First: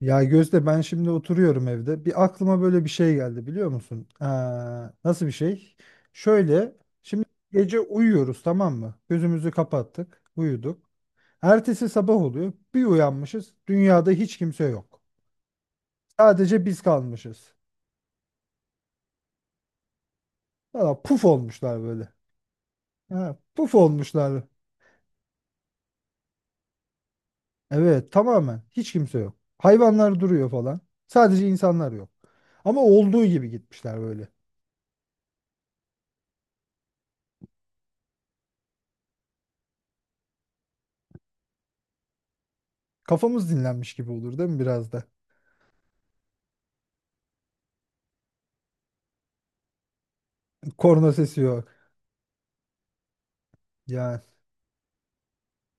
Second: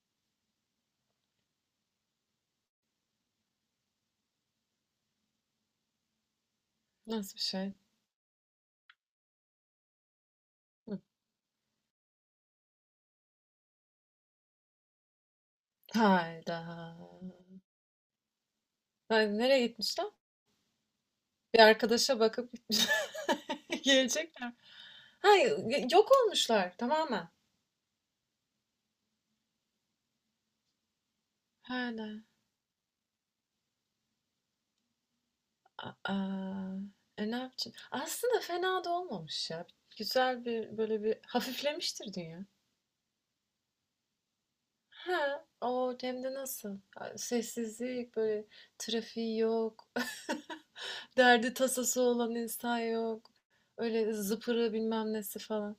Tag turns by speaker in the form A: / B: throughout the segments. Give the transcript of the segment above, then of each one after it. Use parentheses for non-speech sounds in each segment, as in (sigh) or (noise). A: Ya Gözde ben şimdi oturuyorum evde. Bir aklıma böyle bir şey geldi biliyor musun? Nasıl bir şey? Şöyle şimdi
B: Nasıl bir şey?
A: gece uyuyoruz tamam mı? Gözümüzü kapattık, uyuduk.
B: Hı.
A: Ertesi sabah oluyor. Bir uyanmışız. Dünyada hiç kimse yok.
B: Hayda.
A: Sadece biz kalmışız.
B: Hayır, nereye gitmişler?
A: Valla puf
B: Bir
A: olmuşlar böyle.
B: arkadaşa bakıp gitmiş.
A: Ha, puf
B: (laughs)
A: olmuşlar.
B: Gelecekler. Hayır, yok olmuşlar tamamen.
A: Evet tamamen hiç kimse yok. Hayvanlar duruyor falan. Sadece insanlar yok.
B: Hala.
A: Ama olduğu gibi gitmişler böyle.
B: Aa, ne yapacağım? Aslında fena da olmamış ya. Güzel bir böyle bir hafiflemiştir dünya.
A: Kafamız dinlenmiş gibi olur değil mi biraz da?
B: Ha, o hem de nasıl? Sessizlik böyle trafiği yok. (laughs)
A: Korna sesi
B: Derdi
A: yok.
B: tasası olan insan yok. Öyle
A: Yani
B: zıpırı bilmem nesi falan.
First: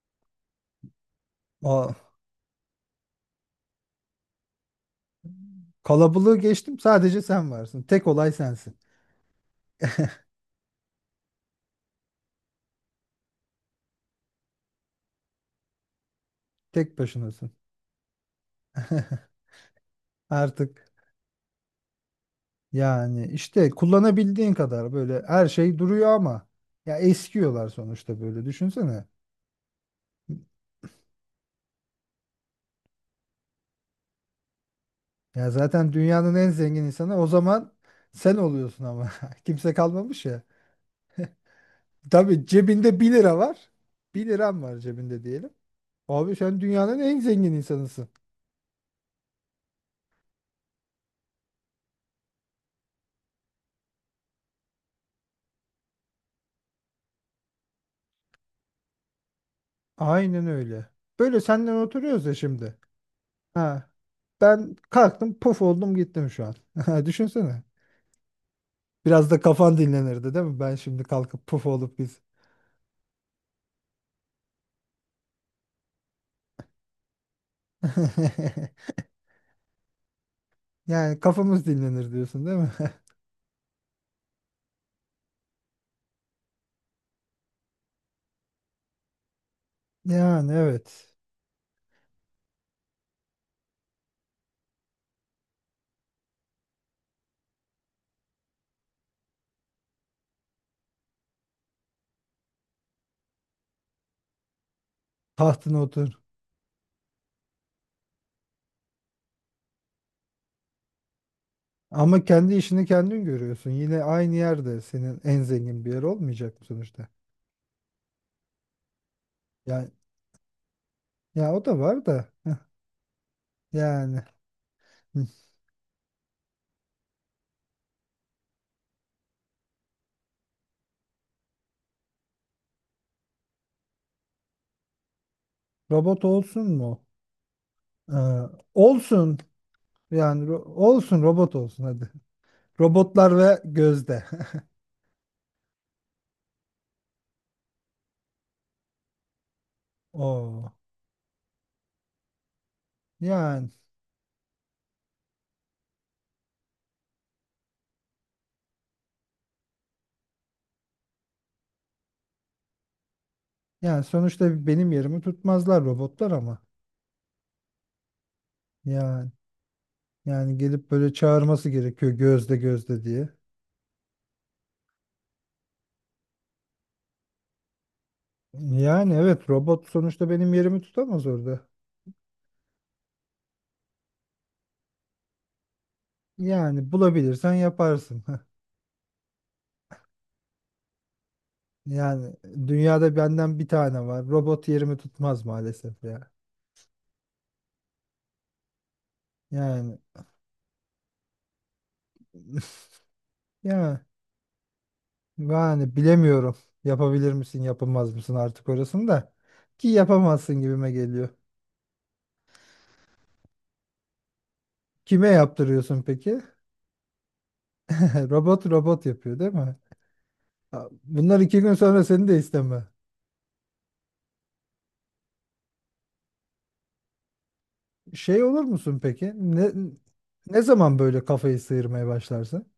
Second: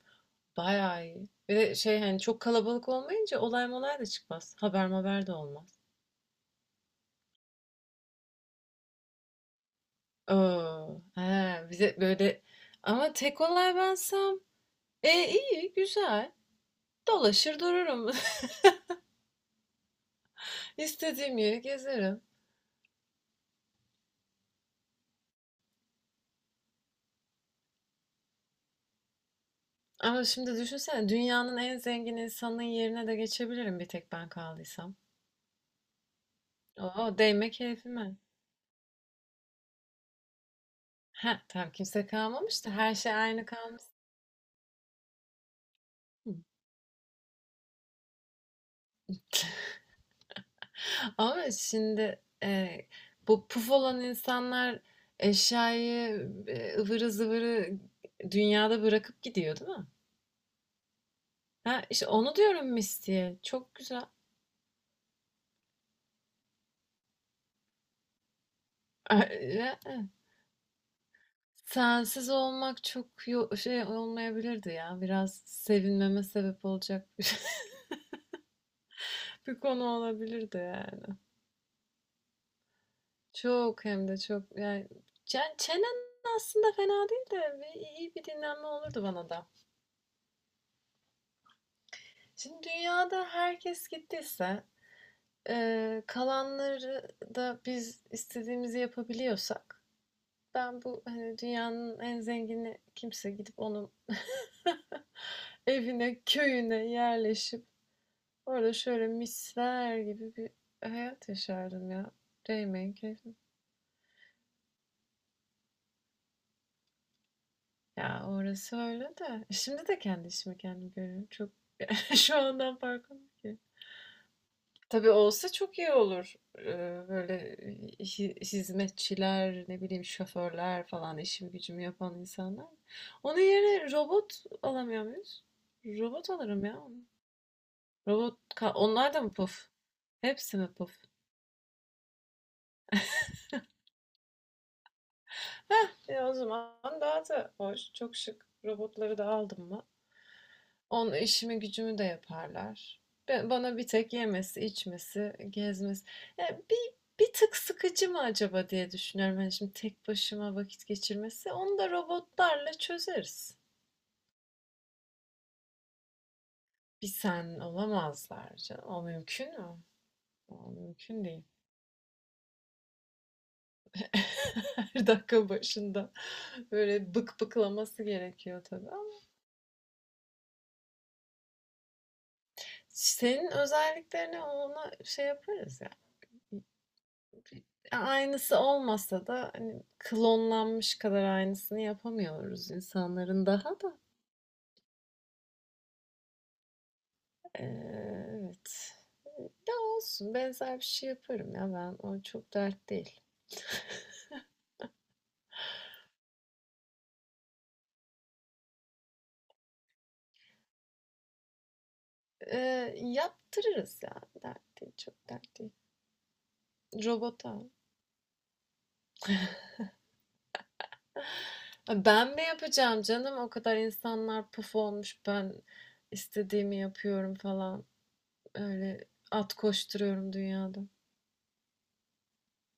B: Bayağı iyi. Bir de
A: o
B: şey hani çok kalabalık olmayınca olay molay da çıkmaz. Haber haber de olmaz.
A: kalabalığı geçtim, sadece sen varsın. Tek olay sensin.
B: Oo, he, bize böyle ama tek olay bensem iyi güzel
A: Tek başınasın.
B: dolaşır dururum. (laughs)
A: (laughs) Artık
B: İstediğim yeri gezerim.
A: yani işte kullanabildiğin kadar böyle her şey duruyor ama ya eskiyorlar sonuçta, böyle düşünsene.
B: Ama şimdi düşünsene dünyanın en zengin insanının yerine de geçebilirim bir tek ben kaldıysam.
A: Ya zaten dünyanın en zengin insanı
B: Oo,
A: o
B: değme
A: zaman
B: keyfime.
A: sen oluyorsun ama (laughs) kimse kalmamış ya.
B: Heh, tam kimse
A: Tabii
B: kalmamış da her
A: cebinde bir
B: şey
A: lira
B: aynı
A: var.
B: kalmış.
A: Bir liram var cebinde diyelim. Abi sen dünyanın en zengin insanısın.
B: Ama şimdi bu puf olan insanlar eşyayı ıvırı zıvırı dünyada bırakıp gidiyor değil mi?
A: Aynen öyle. Böyle senden
B: Ha, işte
A: oturuyoruz ya
B: onu diyorum
A: şimdi.
B: Misty'ye. Çok
A: Ha.
B: güzel.
A: Ben kalktım puf oldum gittim şu an. (laughs) Düşünsene. Biraz da kafan
B: (laughs)
A: dinlenirdi değil mi? Ben şimdi kalkıp puf olup git.
B: Sensiz olmak çok şey olmayabilirdi ya. Biraz sevinmeme sebep olacak bir,
A: (laughs)
B: (laughs) bir konu olabilirdi yani.
A: Yani kafamız dinlenir diyorsun değil mi? (laughs)
B: Çok hem de çok yani çenen aslında fena değil de iyi bir dinlenme olurdu bana da.
A: Yani evet.
B: Şimdi dünyada herkes gittiyse kalanları da biz istediğimizi yapabiliyorsak ben bu hani dünyanın en zengini kimse gidip onun (laughs)
A: Tahtına otur.
B: evine, köyüne yerleşip orada şöyle misler gibi bir hayat yaşardım ya.
A: Ama kendi işini
B: Değmeyin
A: kendin
B: keyfim.
A: görüyorsun. Yine aynı yerde senin en zengin bir yer olmayacak mı sonuçta?
B: Ya orası öyle de. Şimdi
A: Yani
B: de kendi işimi kendim görüyorum. Çok
A: ya o da var
B: (laughs)
A: da.
B: şu
A: (laughs)
B: andan farkım ki.
A: Yani
B: Tabii
A: hı.
B: olsa çok iyi olur. Böyle hizmetçiler, ne bileyim şoförler falan işimi gücümü yapan insanlar. Onun yerine robot alamıyor muyuz?
A: Robot
B: Robot
A: olsun
B: alırım ya.
A: mu? Ee,
B: Robot, onlar da mı
A: Olsun.
B: puf?
A: Yani
B: Hepsi mi puf?
A: olsun, robot olsun hadi. Robotlar ve gözde. (laughs)
B: E, o zaman daha da hoş, çok şık. Robotları da aldım mı?
A: Oo.
B: Onun işimi gücümü de yaparlar. Ben,
A: Yani
B: bana bir tek yemesi, içmesi, gezmesi. Ya bir, bir tık sıkıcı mı acaba diye düşünüyorum. Hani şimdi tek başıma vakit geçirmesi. Onu da robotlarla çözeriz.
A: Yani sonuçta benim yerimi tutmazlar robotlar ama.
B: Bir sen olamazlar canım. O
A: Yani
B: mümkün mü?
A: Yani
B: O
A: gelip böyle
B: mümkün değil.
A: çağırması gerekiyor, gözde gözde diye.
B: (laughs) Her dakika başında böyle bık bıklaması gerekiyor tabii ama
A: Yani evet, robot sonuçta benim yerimi tutamaz orada.
B: senin özelliklerine ona şey yaparız ya.
A: Yani bulabilirsen yaparsın. (laughs)
B: Aynısı olmasa da hani klonlanmış kadar aynısını
A: Yani
B: yapamıyoruz
A: dünyada
B: insanların
A: benden bir
B: daha da.
A: tane var. Robot yerimi tutmaz maalesef ya.
B: Ee, evet. Ya
A: Yani
B: olsun benzer bir şey yaparım ya ben o çok
A: (laughs)
B: dert değil.
A: ya yani bilemiyorum. Yapabilir misin, yapamaz mısın artık orasını da. Ki yapamazsın gibime geliyor.
B: Ee, yaptırırız ya dert değil
A: Kime
B: çok dert değil.
A: yaptırıyorsun peki?
B: Robota.
A: (laughs) Robot robot yapıyor değil mi? Ha, bunlar iki gün
B: Ha,
A: sonra seni
B: ben
A: de
B: mi
A: isteme.
B: yapacağım canım o kadar insanlar puf olmuş ben istediğimi yapıyorum falan
A: Şey olur musun
B: öyle
A: peki?
B: at koşturuyorum
A: Ne
B: dünyada.
A: zaman böyle kafayı sıyırmaya başlarsın?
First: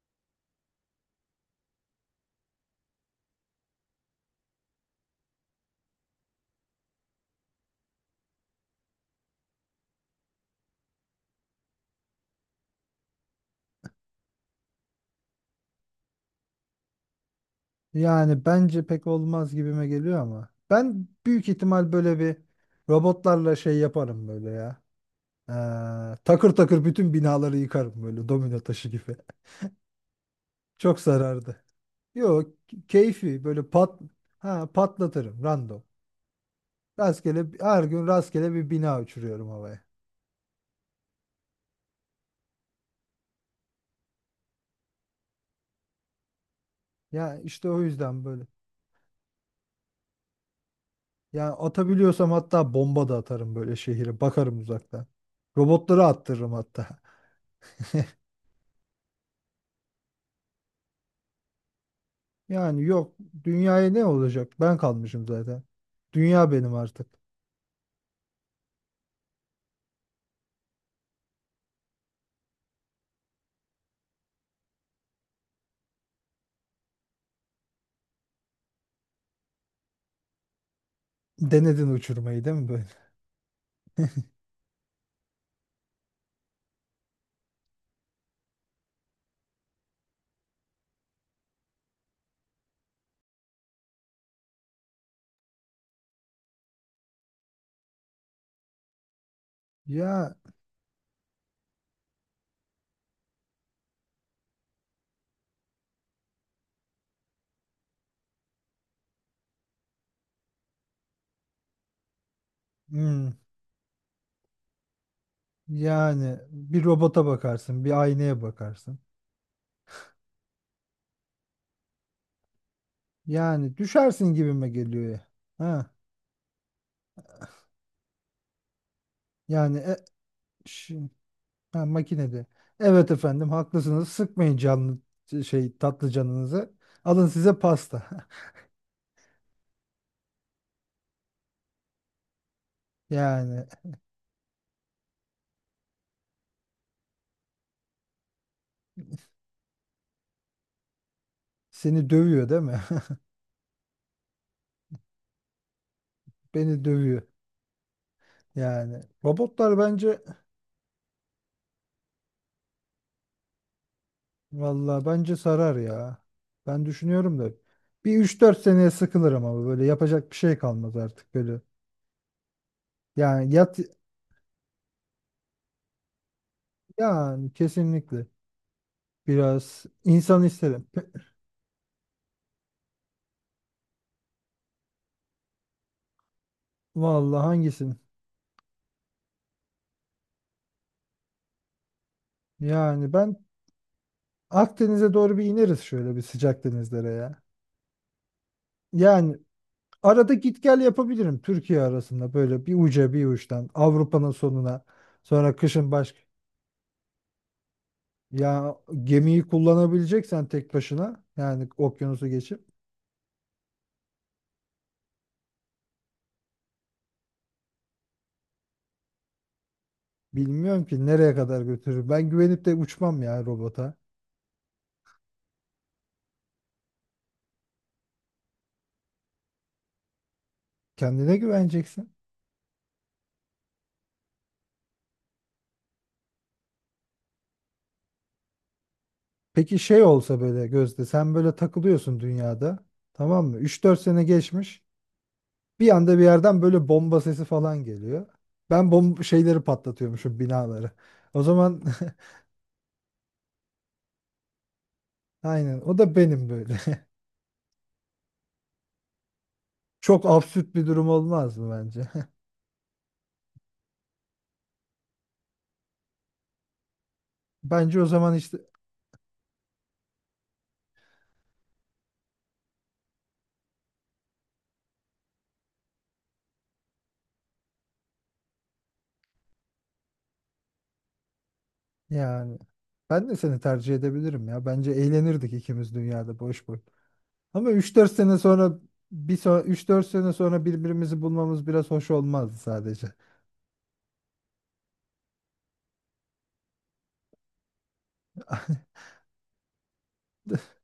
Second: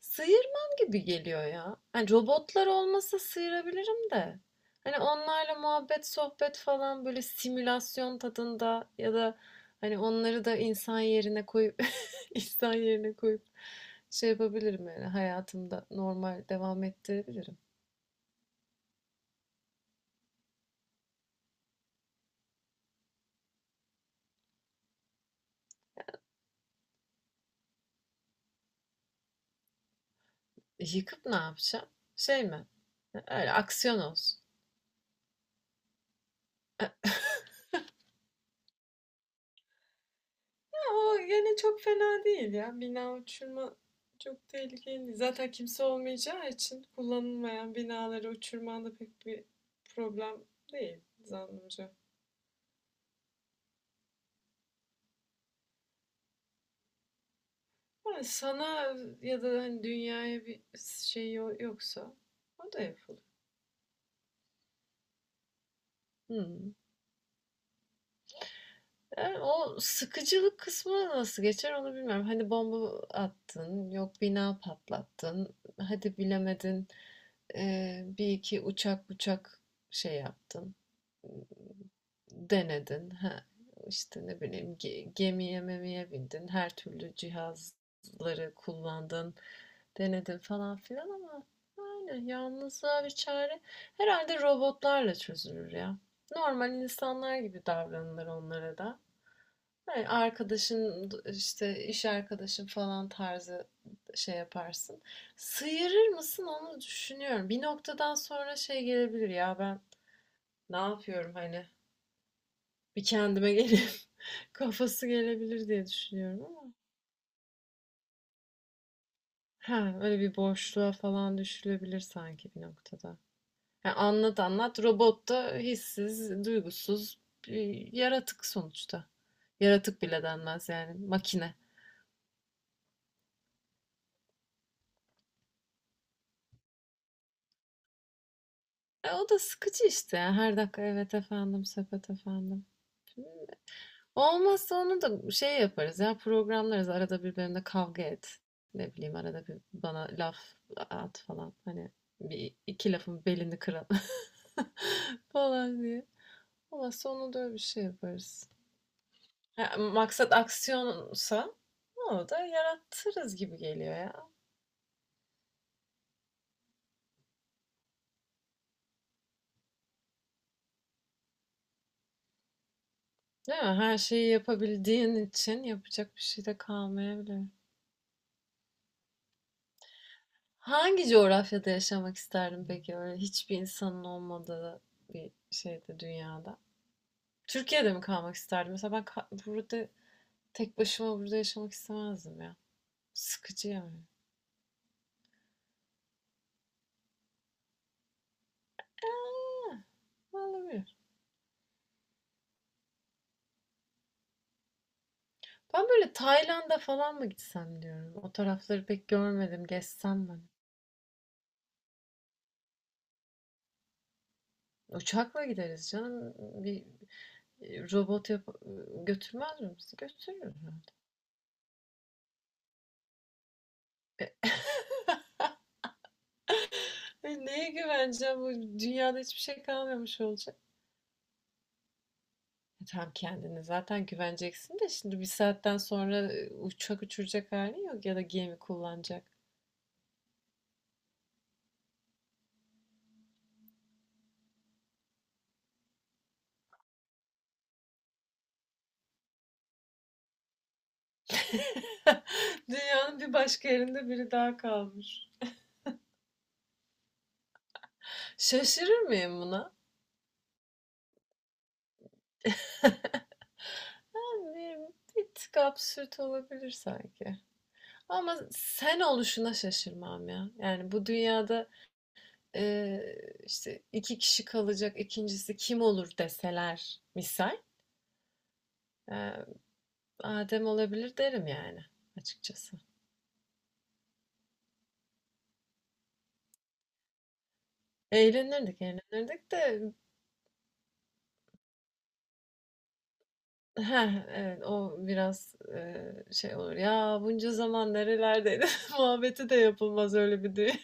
B: Sıyırmam gibi geliyor ya. Hani robotlar olmasa sıyırabilirim de. Hani onlarla muhabbet, sohbet falan böyle simülasyon tadında ya da hani onları da insan yerine koyup (laughs) insan yerine koyup şey yapabilirim yani hayatımda normal devam ettirebilirim.
A: Yani bence pek olmaz gibime geliyor ama. Ben büyük ihtimal böyle bir robotlarla şey yaparım böyle ya. Ee, Takır takır bütün binaları yıkarım böyle domino taşı gibi. (laughs)
B: E,
A: Çok
B: yıkıp ne
A: zarardı.
B: yapacağım? Şey
A: Yok,
B: mi?
A: keyfi
B: Öyle
A: böyle
B: aksiyon
A: pat
B: olsun. (laughs)
A: ha patlatırım random. Rastgele her gün rastgele bir bina uçuruyorum havaya.
B: O gene çok fena değil ya. Bina uçurma çok tehlikeli değil. Zaten kimse olmayacağı için
A: Ya işte
B: kullanılmayan
A: o yüzden
B: binaları
A: böyle.
B: uçurman da pek bir problem değil
A: Yani
B: zannımca.
A: atabiliyorsam hatta bomba da atarım böyle şehire. Bakarım uzaktan. Robotları attırırım hatta.
B: Ama sana ya da hani dünyaya bir şey yoksa o da
A: Yani yok,
B: yapılır.
A: dünyaya ne olacak? Ben kalmışım zaten. Dünya benim
B: Hmm.
A: artık.
B: Yani o sıkıcılık kısmı nasıl geçer onu bilmiyorum. Hani bomba attın, yok bina patlattın, hadi bilemedin e, bir iki uçak şey yaptın.
A: Denedin uçurmayı değil mi böyle?
B: Denedin. Ha, işte ne bileyim gemiye memiye bindin. Her türlü cihazları kullandın. Denedin falan filan ama yani yalnızlığa bir çare. Herhalde robotlarla çözülür ya. Normal insanlar gibi davranılır onlara da. Yani
A: Ya
B: arkadaşın işte iş arkadaşın falan tarzı şey yaparsın. Sıyırır mısın onu düşünüyorum. Bir noktadan sonra şey gelebilir ya ben ne yapıyorum hani bir
A: hmm,
B: kendime gelip (laughs) kafası gelebilir diye
A: yani
B: düşünüyorum ama.
A: bir robota bakarsın, bir aynaya bakarsın.
B: Ha, öyle bir boşluğa falan düşülebilir sanki bir noktada.
A: Yani
B: Yani
A: düşersin
B: anlat
A: gibime
B: anlat
A: geliyor ya.
B: robot da
A: Ha,
B: hissiz, duygusuz bir yaratık sonuçta.
A: yani
B: Yaratık bile denmez yani
A: şi-
B: makine.
A: ha, makinede. Evet efendim, haklısınız. Sıkmayın canlı şey tatlı canınızı. Alın size pasta. (laughs)
B: E, o da sıkıcı işte. Ya. Her dakika evet efendim, sepet efendim.
A: Yani
B: Olmazsa onu da şey yaparız ya programlarız arada bir benimle kavga et. Ne bileyim arada bir bana laf at falan. Hani
A: seni dövüyor
B: bir
A: değil mi?
B: iki
A: (laughs)
B: lafın belini kıralım (laughs) falan diye.
A: Beni
B: Olmazsa
A: dövüyor.
B: onu da öyle bir şey yaparız.
A: Yani
B: Ha,
A: robotlar bence
B: maksat aksiyonsa onu da yarattırız gibi geliyor ya.
A: valla bence sarar ya. Ben düşünüyorum da bir üç dört seneye sıkılırım ama böyle yapacak bir şey kalmaz artık böyle. Yani
B: Değil mi? Her şeyi yapabildiğin için yapacak bir şey de kalmayabilir.
A: yani kesinlikle biraz insan isterim.
B: Hangi coğrafyada yaşamak isterdin peki? Öyle hiçbir insanın olmadığı bir şeyde dünyada.
A: Valla
B: Türkiye'de
A: hangisini?
B: mi kalmak isterdim? Mesela ben burada tek başıma burada yaşamak istemezdim ya.
A: Yani ben
B: Sıkıcı yani.
A: Akdeniz'e doğru bir ineriz şöyle, bir sıcak denizlere ya. Yani arada
B: Aa,
A: git gel
B: olabilir.
A: yapabilirim Türkiye arasında, böyle bir uca bir uçtan Avrupa'nın sonuna, sonra
B: Ben
A: kışın
B: böyle
A: başka.
B: Tayland'a falan mı gitsem diyorum. O
A: Ya
B: tarafları pek
A: gemiyi
B: görmedim. Gezsem ben.
A: kullanabileceksen tek başına yani, okyanusu geçip
B: Uçakla gideriz canım. Bir robot yap götürmez mi bizi? Götürür herhalde.
A: bilmiyorum ki nereye kadar götürür. Ben güvenip de uçmam ya robota.
B: E, neye güveneceğim? Bu dünyada hiçbir şey kalmamış olacak.
A: Kendine güveneceksin.
B: E, tamam kendine zaten güveneceksin de şimdi bir saatten sonra uçak uçuracak halin yok ya da gemi kullanacak.
A: Peki şey olsa böyle Gözde, sen böyle takılıyorsun dünyada tamam mı? Üç dört sene geçmiş, bir anda bir yerden böyle bomba sesi falan geliyor. Ben şeyleri patlatıyormuşum, binaları. O zaman
B: (laughs) Dünyanın bir başka yerinde biri daha kalmış.
A: (laughs) aynen o da benim böyle. (laughs)
B: Şaşırır mıyım buna?
A: Çok absürt bir durum olmaz mı bence?
B: Yani bir tık absürt olabilir sanki.
A: (laughs) Bence o zaman
B: Ama
A: hiç.
B: sen oluşuna şaşırmam ya. Yani bu dünyada e, işte iki kişi kalacak ikincisi kim olur deseler misal. e, Adem olabilir derim yani
A: Yani
B: açıkçası.
A: ben de seni tercih edebilirim ya. Bence eğlenirdik ikimiz dünyada boş boş. Ama üç dört sene sonra
B: Eğlenirdik,
A: bir
B: eğlenirdik
A: son,
B: de
A: 3-4 sene sonra birbirimizi bulmamız biraz hoş olmazdı sadece.
B: heh, evet, o biraz, şey olur. "Ya, bunca zaman nerelerdeydin?" (laughs)
A: (laughs)
B: muhabbeti de yapılmaz öyle bir dünya.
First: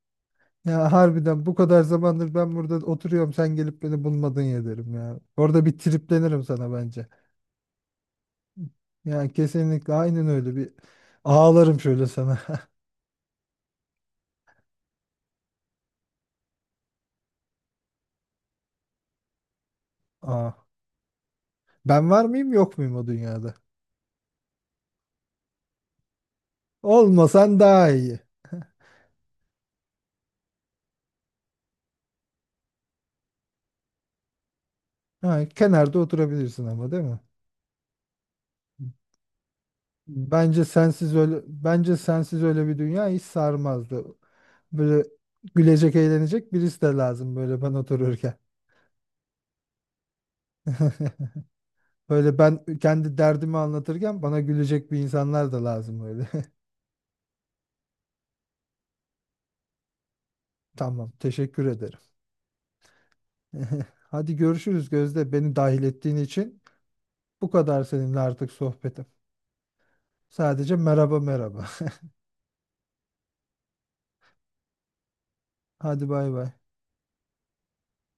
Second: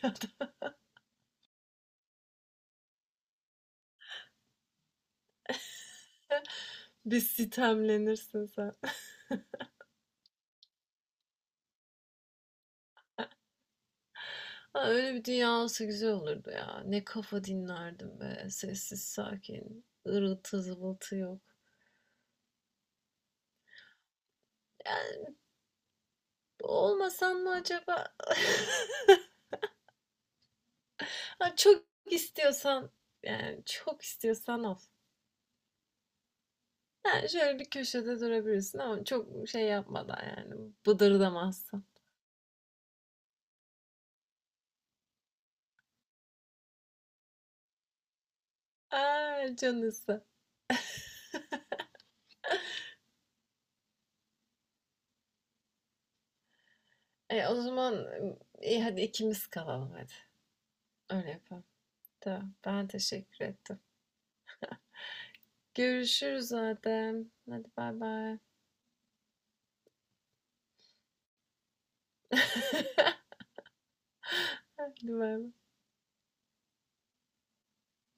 A: Ya harbiden bu kadar zamandır ben burada oturuyorum, sen gelip beni bulmadın ya derim ya. Orada bir triplenirim sana bence.
B: (laughs) Bir sitemlenirsin sen.
A: Yani kesinlikle aynen öyle bir ağlarım şöyle sana.
B: Ha, öyle bir dünya olsa güzel olurdu ya. Ne kafa dinlerdim be. Sessiz, sakin.
A: (laughs) Aa,
B: Irıltı zıvıltı yok.
A: ben var mıyım yok muyum o dünyada?
B: Yani olmasan mı
A: Olmasan daha
B: acaba?
A: iyi.
B: (laughs) Ha, çok istiyorsan, yani çok istiyorsan al.
A: Ha, kenarda oturabilirsin ama değil mi?
B: Yani şöyle bir köşede durabilirsin ama çok şey yapmadan yani
A: Bence sensiz öyle
B: bıdırdamazsan.
A: bence sensiz öyle bir dünya hiç sarmazdı. Böyle gülecek, eğlenecek birisi de lazım böyle ben otururken.
B: Ay, canısı.
A: (laughs) Böyle ben kendi derdimi anlatırken bana gülecek bir insanlar da lazım öyle.
B: E, o zaman iyi hadi ikimiz kalalım hadi.
A: (laughs) Tamam,
B: Öyle yapalım.
A: teşekkür ederim.
B: Tamam. Ben teşekkür ettim.
A: (laughs) Hadi görüşürüz Gözde. Beni dahil ettiğin
B: Görüşürüz
A: için
B: Adem.
A: bu
B: Hadi
A: kadar seninle
B: baybay.
A: artık sohbetim. Sadece merhaba merhaba.
B: Hadi baybay.
A: (laughs) Hadi bay bay.